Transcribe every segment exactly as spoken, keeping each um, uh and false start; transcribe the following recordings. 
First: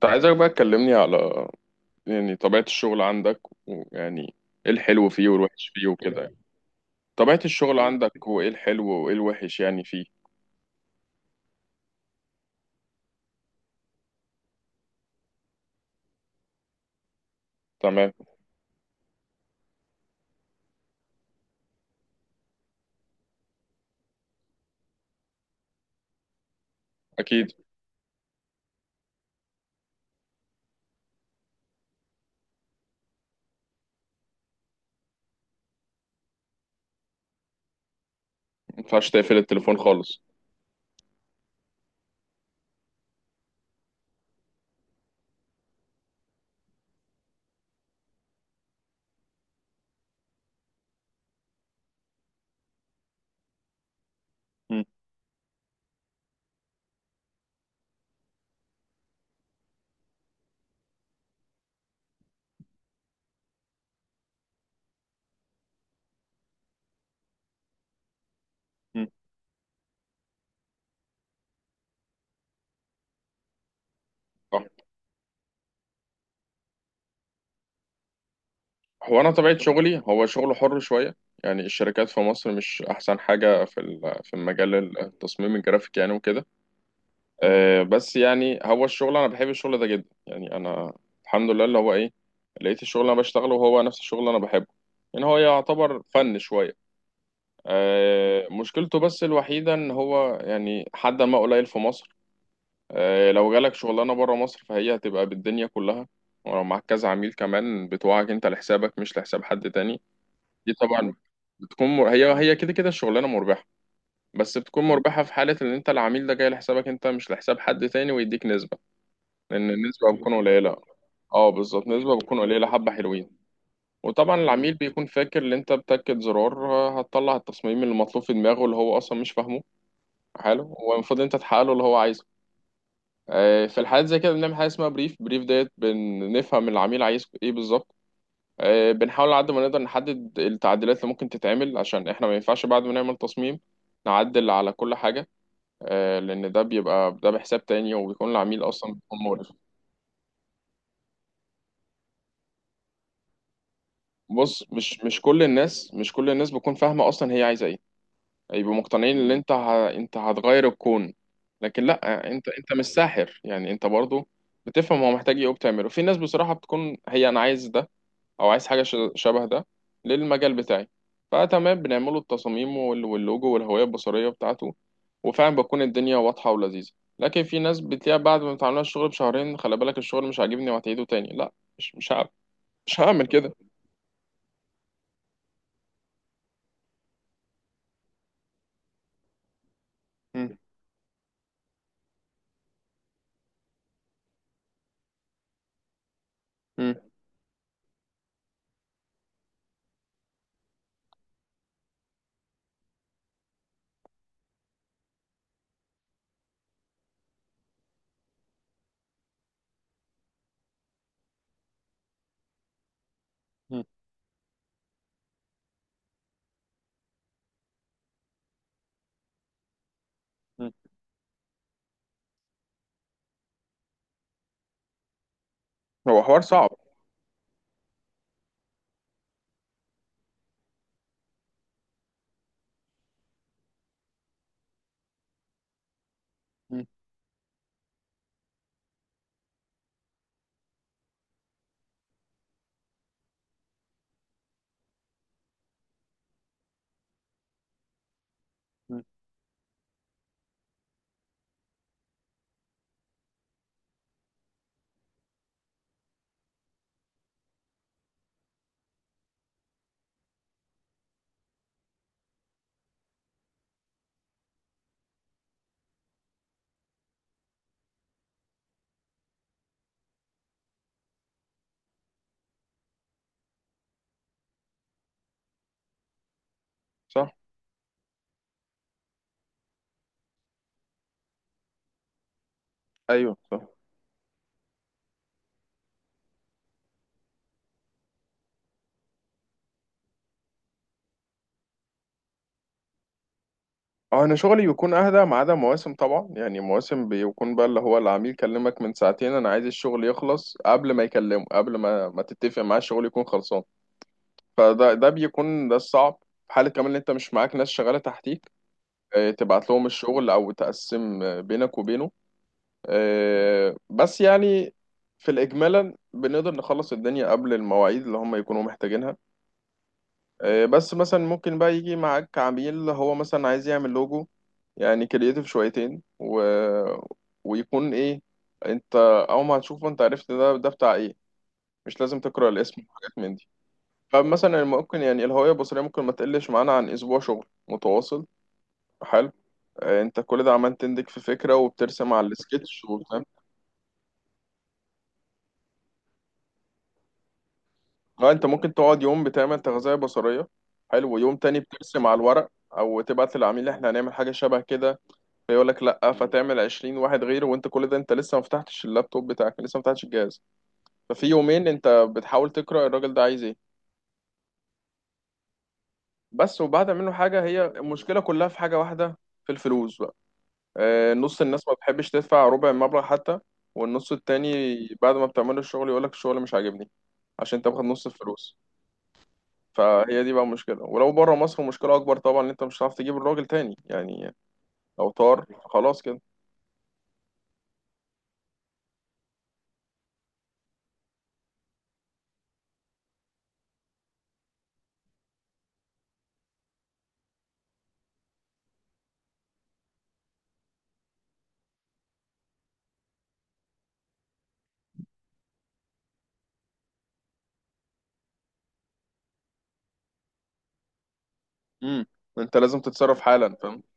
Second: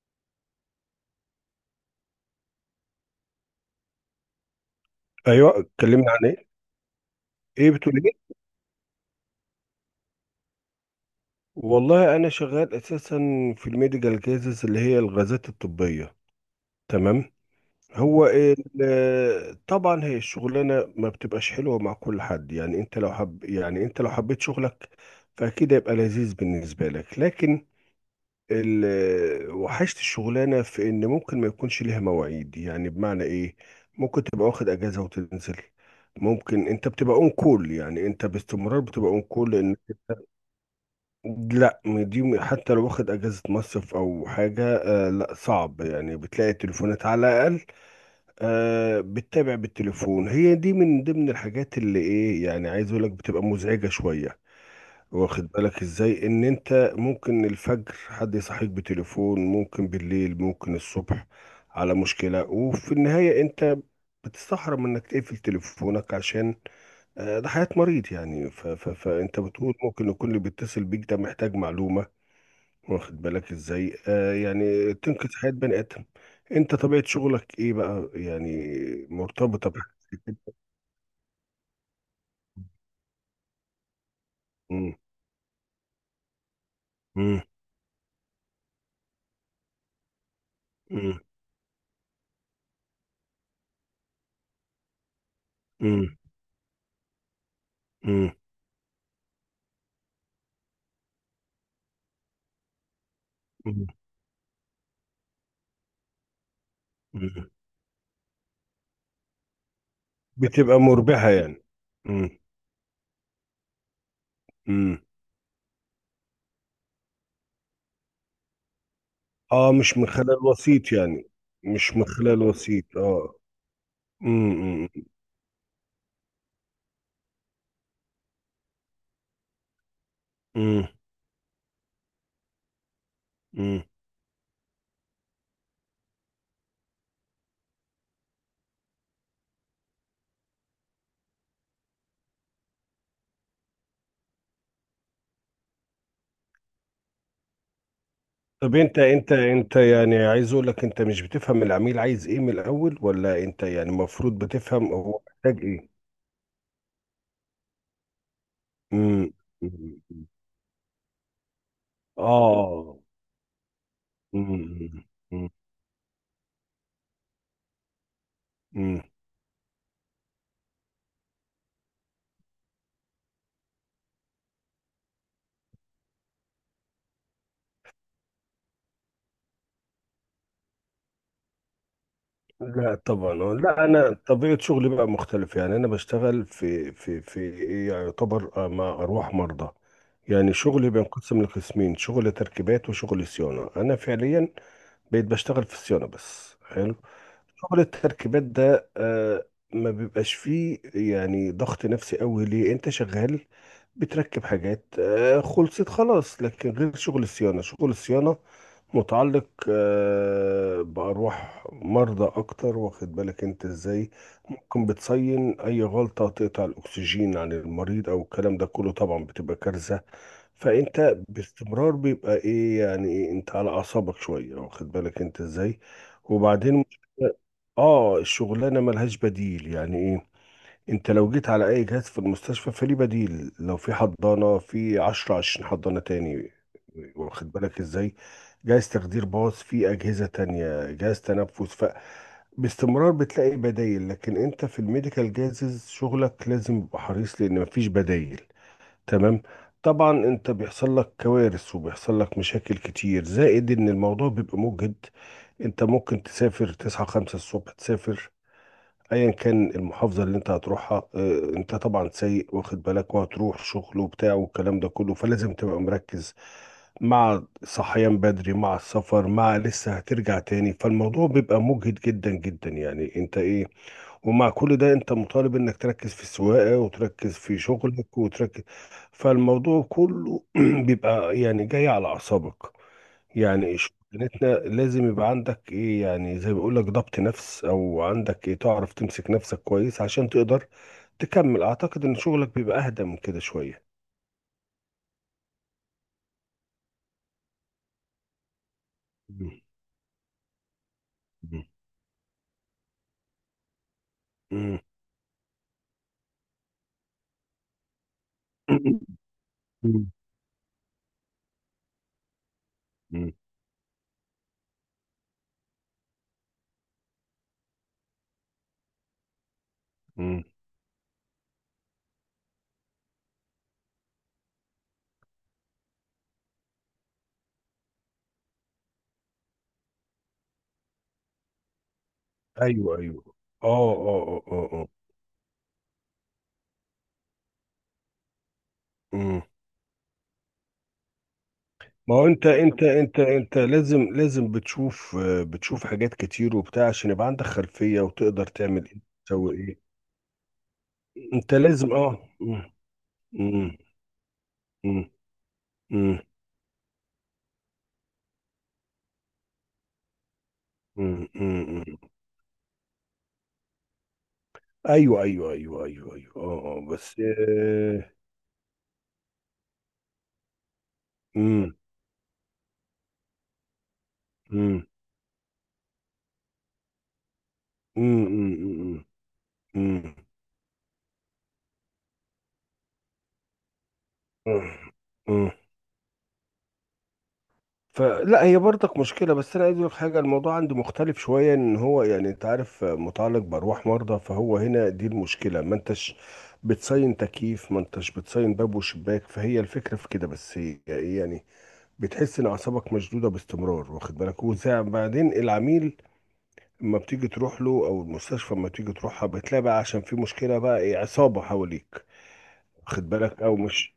طب عايزك بقى تكلمني على يعني طبيعة الشغل عندك ويعني ايه الحلو فيه ايوه، والوحش فيه اتكلمنا وكده عن يعني. ايه؟ طبيعة ايه الشغل بتقول؟ عندك ايه؟ وايه الحلو وايه الوحش يعني فيه. والله انا شغال اساسا في الميديكال كيسز اللي هي الغازات الطبيه. تمام. تمام، هو ال- طبعا هي الشغلانه ما بتبقاش حلوه مع كل حد، يعني انت لو حب، يعني انت لو حبيت شغلك فاكيد هيبقى لذيذ بالنسبه لك. اكيد لكن ال- وحشت الشغلانه في ان ممكن ما يكونش ليها مواعيد. يعني بمعنى ايه؟ ممكن تبقى واخد اجازه وتنزل، ممكن انت بتبقى اون كول. يعني انت ما باستمرار ينفعش بتبقى اون تقفل كول. التليفون خالص. لا، دي حتى لو واخد اجازه مصيف او حاجه، آه، لا، صعب. يعني بتلاقي التليفونات على الاقل، آه، بتتابع بالتليفون. هي دي من ضمن الحاجات اللي ايه، يعني عايز اقول لك، بتبقى مزعجه شويه. مم. واخد بالك ازاي؟ ان انت ممكن الفجر حد يصحيك بتليفون، ممكن بالليل، ممكن الصبح، على مشكله. وفي النهايه انت بتستحرم انك تقفل تليفونك، عشان آه، ده حياة مريض يعني. ف ف مم. فانت بتقول ممكن يكون اللي بيتصل بيك ده محتاج معلومة. واخد بالك ازاي؟ آه، صح. يعني تنقذ حياة بني آدم. انت طبيعة شغلك ايه بقى يعني؟ هو انا طبيعة مرتبطة بحاجة شغلي زي هو شغل كده. حر شوية، يعني الشركات في مصر مش احسن حاجة في ال- في مم، مجال التصميم الجرافيك يعني وكده. مم، آه، بس يعني هو الشغل، انا بحب الشغل ده جدا، يعني انا مم، الحمد لله اللي هو ايه لقيت الشغل اللي انا بشتغله وهو نفس الشغل اللي انا بحبه. يعني هو يعتبر مم، فن شويه. مم، آه، مشكلته بس الوحيده ان هو يعني حد ما قليل في مصر. آه، لو جالك مم، شغلانه بره مصر فهي هتبقى بالدنيا كلها، ولو معاك كذا عميل مم. كمان بتوعك انت لحسابك مش لحساب حد تاني. دي بتبقى طبعا مربحة يعني؟ بتكون مر... مم، هي هي كده كده الشغلانه مربحه، بس بتكون مم. مربحه في حاله ان انت العميل ده جاي لحسابك انت مش لحساب حد تاني ويديك نسبه. لأن اه، مش من النسبة بتكون خلال قليلة. وسيط يعني. اه بالظبط، مش من نسبة بتكون خلال قليلة حبة وسيط، حلوين. اه. وطبعا مم، العميل مم، بيكون فاكر ان انت بتاكد زرار آه، هتطلع التصميم اللي مطلوب في دماغه اللي هو اصلا مش فاهمه حاله، مم، والمفروض انت تحقق له اللي هو عايزه. آه، في مم. الحالات زي كده بنعمل حاجة اسمها بريف، بريف ديت، بنفهم العميل عايز ايه بالظبط. آه، بنحاول على قد ما نقدر نحدد التعديلات اللي ممكن تتعمل، عشان احنا ما ينفعش بعد ما نعمل تصميم نعدل على كل حاجة. آه، لأن ده بيبقى ده بحساب تاني، وبيكون العميل طب أصلا انت بيكون انت مقرف. انت يعني عايز اقول لك، انت مش بتفهم العميل عايز ايه من الاول، ولا انت يعني المفروض بص، بتفهم مش مش هو كل محتاج ايه؟ الناس، مش كل الناس بتكون فاهمة أصلا هي عايزة إيه. يبقوا مقتنعين إن مم. أنت ه... أنت هتغير الكون. لكن لأ، أنت أنت مش اه. ساحر، يعني أنت برضو مم. بتفهم هو محتاج إيه مم. وبتعمله. في ناس بصراحة بتكون هي أنا عايز ده، أو عايز حاجة ش... مم. شبه ده للمجال بتاعي. فتمام، بنعمله التصاميم وال... واللوجو والهوية البصرية بتاعته، وفعلا بتكون الدنيا واضحة ولذيذة. لكن في ناس بتلاقيها بعد ما بتعملها الشغل بشهرين، خلي بالك، الشغل مش عاجبني وهتعيده تاني. لأ، مش مش هعمل، لا مش هعمل طبعا، آه. كده. لا انا طبيعه شغلي بقى مختلف. يعني انا بشتغل في في في إيه، يعني يعتبر آه، مع ارواح مرضى. يعني مم. شغلي بينقسم لقسمين: شغل تركيبات وشغل صيانه. انا فعليا بقيت بشتغل في الصيانه بس. مم. حلو. شغل التركيبات ده آه، ما بيبقاش فيه يعني ضغط نفسي قوي. ليه؟ انت شغال بتركب حاجات، آه، خلصت خلاص. لكن غير شغل الصيانه. شغل الصيانه متعلق آه، بأرواح مرضى أكتر. واخد بالك أنت إزاي؟ ممكن بتصين أي غلطة تقطع الأكسجين عن المريض أو الكلام ده كله، طبعا بتبقى كارثة. مم. فأنت باستمرار بيبقى إيه يعني، إيه، أنت على أعصابك شوية. واخد بالك أنت إزاي؟ هو حوار صعب. وبعدين آه، الشغلانة ملهاش بديل. يعني إيه؟ انت لو جيت على اي جهاز في المستشفى فليه بديل. لو في حضانة، في عشرة عشرين حضانة تاني. مم. واخد بالك ازاي؟ جهاز تخدير باص، في اجهزة تانية، جهاز تنفس. فباستمرار بتلاقي بدايل، لكن انت في الميديكال جازز شغلك لازم يبقى حريص لان مفيش بدايل. مم. تمام. طبعا انت بيحصل لك كوارث وبيحصل لك مشاكل كتير، زائد ان الموضوع بيبقى مجهد. انت ممكن تسافر، تصحى خمسة الصبح، تسافر، ايا كان المحافظه اللي انت هتروحها، آه، انت طبعا سايق، واخد بالك، وهتروح شغل وبتاع والكلام ده كله، فلازم تبقى مركز. مع صحيان بدري، مع السفر، مع لسه هترجع تاني، فالموضوع بيبقى مجهد جدا جدا. يعني انت ايه، ومع كل ده انت مطالب انك تركز في السواقه وتركز صح. في شغلك وتركز. فالموضوع كله بيبقى يعني جاي على اعصابك. ايوه صح. يعني شغلتنا لازم يبقى عندك ايه، يعني زي ما بيقول لك ضبط نفس، او عندك ايه، تعرف تمسك نفسك كويس عشان تقدر تكمل. اعتقد ان شغلك بيبقى اهدى من كده شوية. اه انا شغلي بيكون اهدى، ما عدا مواسم طبعا، يعني مواسم بيكون بقى اللي هو العميل كلمك من ساعتين انا مم. عايز الشغل يخلص قبل ما يكلمه، قبل ما ما تتفق معاه الشغل يكون خلصان. مم. فده ده بيكون ده الصعب. في حالة كمان ان انت مش معاك ناس شغالة تحتيك، مم. آه، تبعت لهم الشغل او تقسم آه، بينك وبينه. مم. آه، بس يعني في الاجمالا بنقدر نخلص الدنيا قبل المواعيد اللي هم يكونوا محتاجينها. مم. آه، بس مثلا ممكن بقى يجي معاك عميل هو مثلا عايز يعمل لوجو، يعني كرييتيف شويتين و... ويكون ايه، انت اول ما هتشوفه انت عرفت ده ده بتاع ايه، مش لازم تقرأ الاسم ايوه، وحاجات ايوه، من دي. اه، اه، اه، فمثلا اه، اه. ممكن، يعني الهوية البصرية ممكن ما تقلش معانا عن اسبوع شغل متواصل. حلو. مم. آه، انت كل ده عمال تندك في فكرة وبترسم ما على هو انت انت السكتش انت وبتاع. انت لازم لازم بتشوف آه، بتشوف حاجات كتير وبتاع عشان يبقى عندك خلفية اه انت وتقدر ممكن تعمل ايه. تقعد يوم تسوي بتعمل ايه؟ تغذية بصرية، حلو، ويوم انت تاني لازم، بترسم على اه. الورق مم. او تبعت للعميل مم. احنا هنعمل حاجة شبه كده، مم. يقول لك لا، مم. فتعمل عشرين واحد غيره، وانت كل ده انت لسه ما فتحتش اللابتوب بتاعك، لسه ما فتحتش الجهاز. ففي مم، مم، يومين انت مم. بتحاول تقرا الراجل ده عايز ايه. ايوه، ايوه، ايوه، ايوه، ايوه، بس اه، آه، وبعد منه بس حاجه، هي آه. المشكله كلها في حاجه واحده، في الفلوس بقى. آه، نص الناس ما مم، بتحبش تدفع ربع المبلغ حتى، والنص التاني مم، بعد ما بتعمل الشغل يقول لك الشغل مش عاجبني، عشان انت واخد نص مم، مم، الفلوس. مم، مم، فهي دي بقى المشكله، ولو بره مصر مشكله اكبر طبعا، ان انت مش هتعرف تجيب الراجل تاني يعني، لو طار مم. خلاص كده. فلا، هي برضك مشكله. بس انا عايز اقول لك حاجه، الموضوع عندي مختلف شويه. ان هو يعني انت عارف آه، متعلق بارواح مرضى. فهو هنا دي المشكله. ما انتش بتصين تكييف، ما انتش بتصين باب وشباك، فهي الفكره في كده بس. يعني بتحس ان اعصابك مشدوده باستمرار، واخد بالك. وبعدين العميل ما بتيجي تروح له او المستشفى ما بتيجي تروحها، بتلاقي بقى، عشان في مشكله بقى، ايه، عصابه حواليك. امم. انت لازم واخد تتصرف بالك حالا، او فاهم؟ مش؟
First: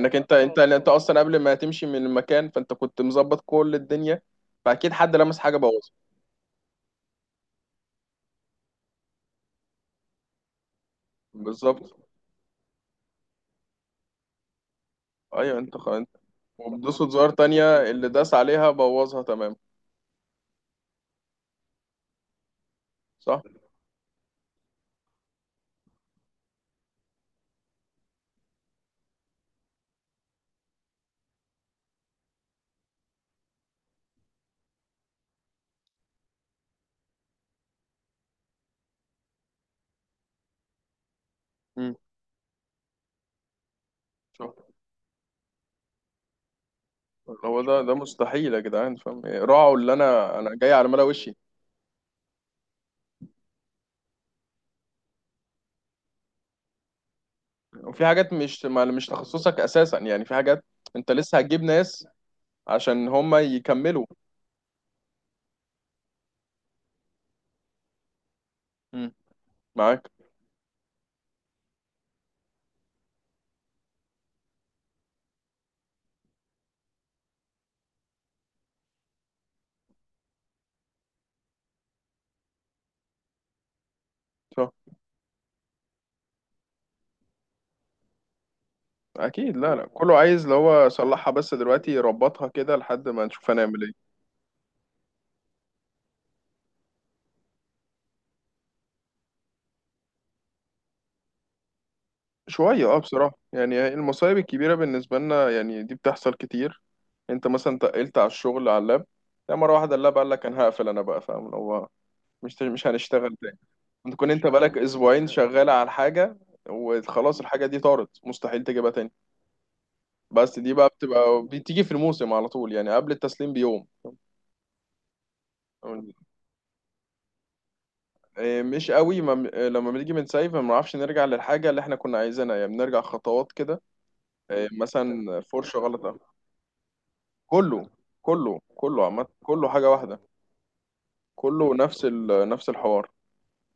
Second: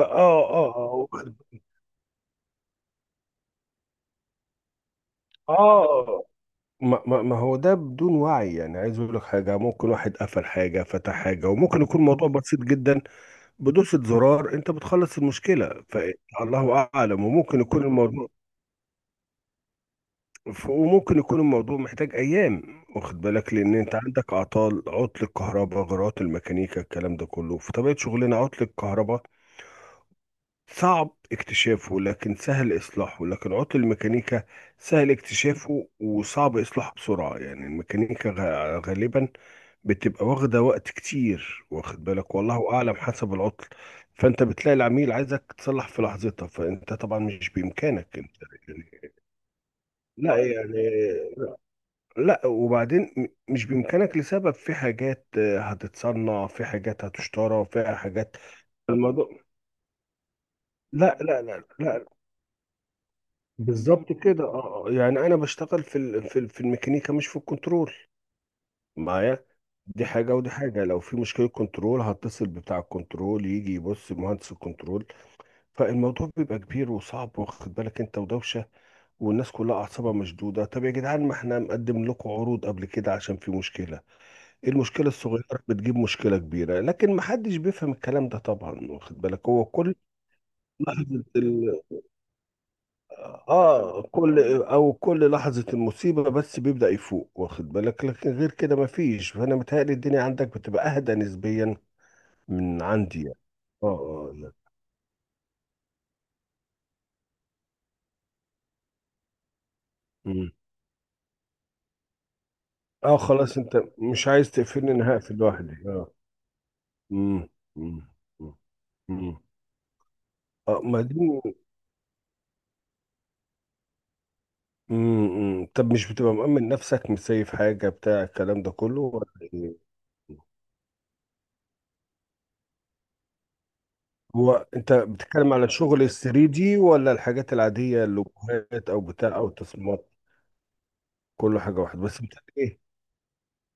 اه، انت انت اه، انت اه، اصلا واخد- قبل ما تمشي من المكان فانت كنت مظبط كل الدنيا، فاكيد حد لمس حاجه بوظها. اه. ما, ما, ما هو ده بدون وعي. يعني عايز اقول لك حاجه، ممكن واحد قفل حاجه فتح حاجه، وممكن بالظبط. يكون موضوع بسيط جدا بدوسه زرار انت بتخلص ايوه انت المشكله، خ... انت فالله وبدوسة اعلم. زرار وممكن تانية يكون اللي الموضوع داس عليها بوظها. تمام. ف- وممكن يكون الموضوع محتاج ايام. واخد صح. بالك؟ لان انت عندك اعطال: عطل الكهرباء، غرات الميكانيكا، الكلام ده كله في طبيعه شغلنا. عطل الكهرباء صعب اكتشافه لكن سهل إصلاحه، لكن عطل الميكانيكا سهل اكتشافه وصعب إصلاحه بسرعة. يعني الميكانيكا غ- غالبا بتبقى واخدة وقت كتير، امم. واخد بالك، والله أعلم حسب العطل. فأنت شوف، بتلاقي العميل عايزك تصلح في لحظتها، فأنت طبعا مش هو ده ده بإمكانك أنت مستحيل يا جدعان، يعني. فاهم، راعوا اللي لا انا انا جاي على يعني، ملا وشي. لا. وبعدين م- مش بإمكانك لسبب، في حاجات آه، هتتصنع، في حاجات هتشترى، في وفي حاجات حاجات. مش ما- مش الموضوع، تخصصك اساسا، يعني في حاجات انت لا لسه لا هتجيب لا لا. ناس عشان هم يكملوا. بالظبط كده، اه، آه. يعني انا بشتغل في ال- في ال- في الميكانيكا، مش في الكنترول. امم. معايا. دي معاك. حاجه ودي حاجه. لو في مشكله كنترول هتصل بتاع الكنترول، يجي يبص مهندس الكنترول. فالموضوع بيبقى كبير وصعب، واخد بالك انت ودوشه والناس كلها اعصابها مشدوده. طب يا جدعان، ما احنا مقدم لكم عروض قبل كده عشان في مشكله. صح. المشكله الصغيره بتجيب مشكله كبيره، لكن ما حدش بيفهم الكلام ده طبعا. واخد بالك؟ اكيد. هو لا لا، كل كله عايز اللي هو لحظه، صلحها بس دلوقتي، ربطها كده لحد ما نشوف هنعمل اه، ايه. كل او كل لحظة المصيبة بس بيبدأ يفوق، واخد بالك. لكن غير كده مفيش، فانا متهيألي الدنيا عندك بتبقى اهدى نسبيا من شوية اه، عندي بصراحة يعني. يعني اه، اه، المصايب لا. الكبيرة بالنسبة لنا يعني دي بتحصل كتير. انت مثلا تقلت على الشغل على اللاب، لا مرة واحدة اللاب قال لك مم. انا هقفل، انا بقى فاهم اللي هو مش مش اه هنشتغل تاني. خلاص انت انت مش كنت انت عايز بقالك تقفلني، انا اسبوعين هقفل شغال لوحدي، على اه. حاجة، وخلاص مم. الحاجة دي مم. طارت، مم. مستحيل تجيبها تاني. مم. بس دي اه، بقى ما دي. بتبقى بتيجي في الموسم على طول، يعني قبل التسليم بيوم. مم. مم. طب مش بتبقى مأمن نفسك، مسيف حاجة بتاع الكلام إيه، ده مش كله قوي، ولا ما إيه، ايه؟ لما بنيجي من سايف ما بنعرفش نرجع للحاجة اللي احنا كنا عايزينها، يعني بنرجع خطوات كده. هو إيه، انت مثلا بتتكلم على فرشة غلط. شغل 3 دي ولا الحاجات كله، العادية، كله اللوجوهات او كله عامة بتاع او كله حاجة تصميمات؟ واحدة، كله كله حاجه واحده نفس بس بتاع ال... نفس ايه؟ الحوار.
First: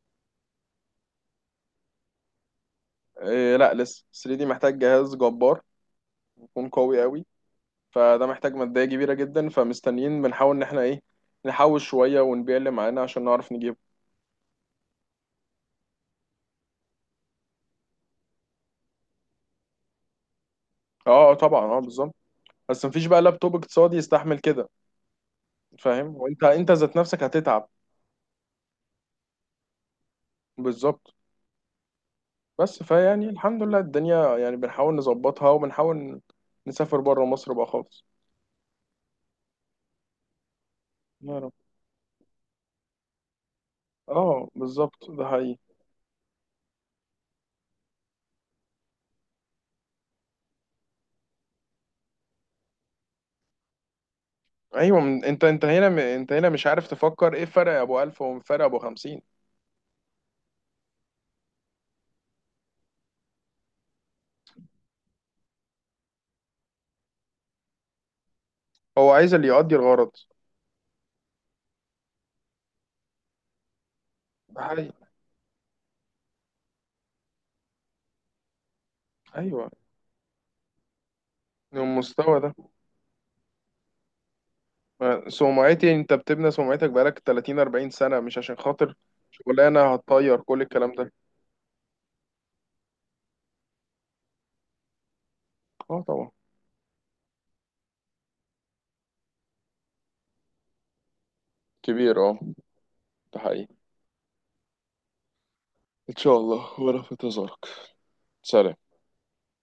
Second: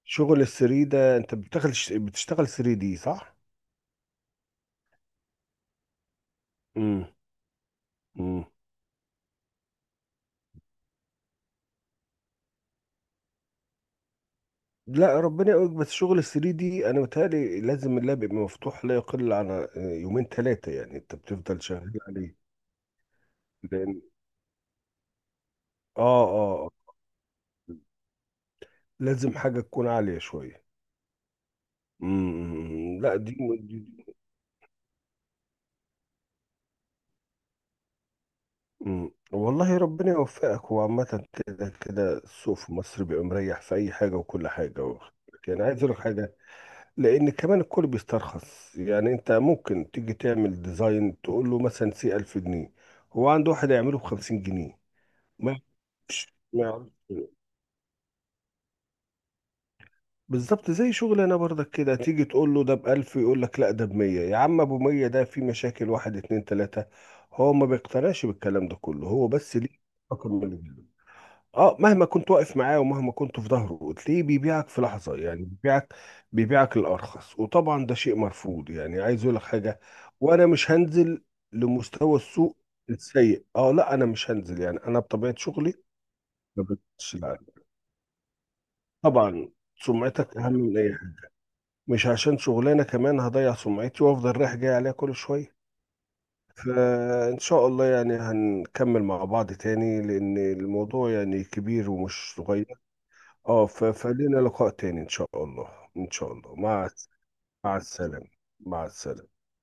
شغل الثري ده، انت بتشتغل بتشتغل 3 دي صح؟ إيه لا، لسه تلاتة دي محتاج جهاز جبار، يكون قوي امم. قوي. فده امم. محتاج مادية كبيرة جدا، فمستنيين بنحاول ان احنا ايه نحوش شوية ونبيع اللي معانا عشان نعرف نجيبه. لا ربنا يقولك، بس شغل الثري دي انا متهيألي لازم اللاب يبقى مفتوح لا يقل عن آه، يومين ثلاثه، يعني اه انت آه، بتفضل طبعا، اه شغال بالظبط. عليه. بس مفيش بقى لابتوب اقتصادي لان يستحمل كده، اه، فاهم، وانت اه، آه. انت ذات نفسك هتتعب. لازم حاجه تكون عاليه شويه. بالظبط. بس امم. لا فيعني دي, دي, الحمد لله دي. الدنيا يعني بنحاول نظبطها، وبنحاول نسافر بره مصر بقى خالص. امم، والله ربنا يوفقك. وعامة يا رب. كده كده السوق في مصر بيبقى مريح في أي حاجة وكل اه حاجة. بالظبط، واخد ده بالك؟ يعني حقيقي. عايز أقول لك حاجة، لان كمان الكل بيسترخص. يعني انت ممكن تيجي تعمل ديزاين تقول له مثلا سي ألف جنيه، هو عنده واحد يعمله ب خمسين جنيه. ايوه من- انت ما انت هنا م- انت يعرفش. هنا ما مش عارف يعرفش. تفكر ايه، فرق ابو ألف وفرق ابو خمسين. بالظبط زي شغل انا برضك كده. تيجي تقول له ده ب ألف يقول لك لا ده ب ميه. يا عم ابو ميه ده في مشاكل واحد اتنين تلاته، هو ما بيقتنعش بالكلام ده كله. هو هو عايز اللي بس ليه يقضي الغرض. رقم من الجنيه. اه مهما كنت واقف معاه ومهما كنت في ظهره، تلاقيه ده بيبيعك في حقيقي. لحظة. يعني بيبيعك، بيبيعك الأرخص. وطبعا ده شيء مرفوض. يعني عايز اقول لك ايوه حاجة، وانا مش هنزل لمستوى المستوى ده، السوق السيء. اه، لا انا مش هنزل. يعني انا بطبيعة شغلي سمعتي انت بتبني ما سمعتك بقتش- بقالك لا، تلاتين أربعين سنه، مش عشان خاطر طبعا شغلانه سمعتك هتطير اهم كل من الكلام اي ده. حاجة. مش عشان شغلانة كمان هضيع سمعتي وافضل رايح جاي عليها كل شوية. اه طبعا. فإن شاء الله يعني هنكمل مع بعض تاني، لأن الموضوع يعني كبير كبير ومش اه. صغير. ده اه، حقيقي. ف- فلينا لقاء تاني ان شاء الله. ان ان شاء شاء الله. الله، مع ولا في انتظارك. مع السلامة. سلام. مع السلامة.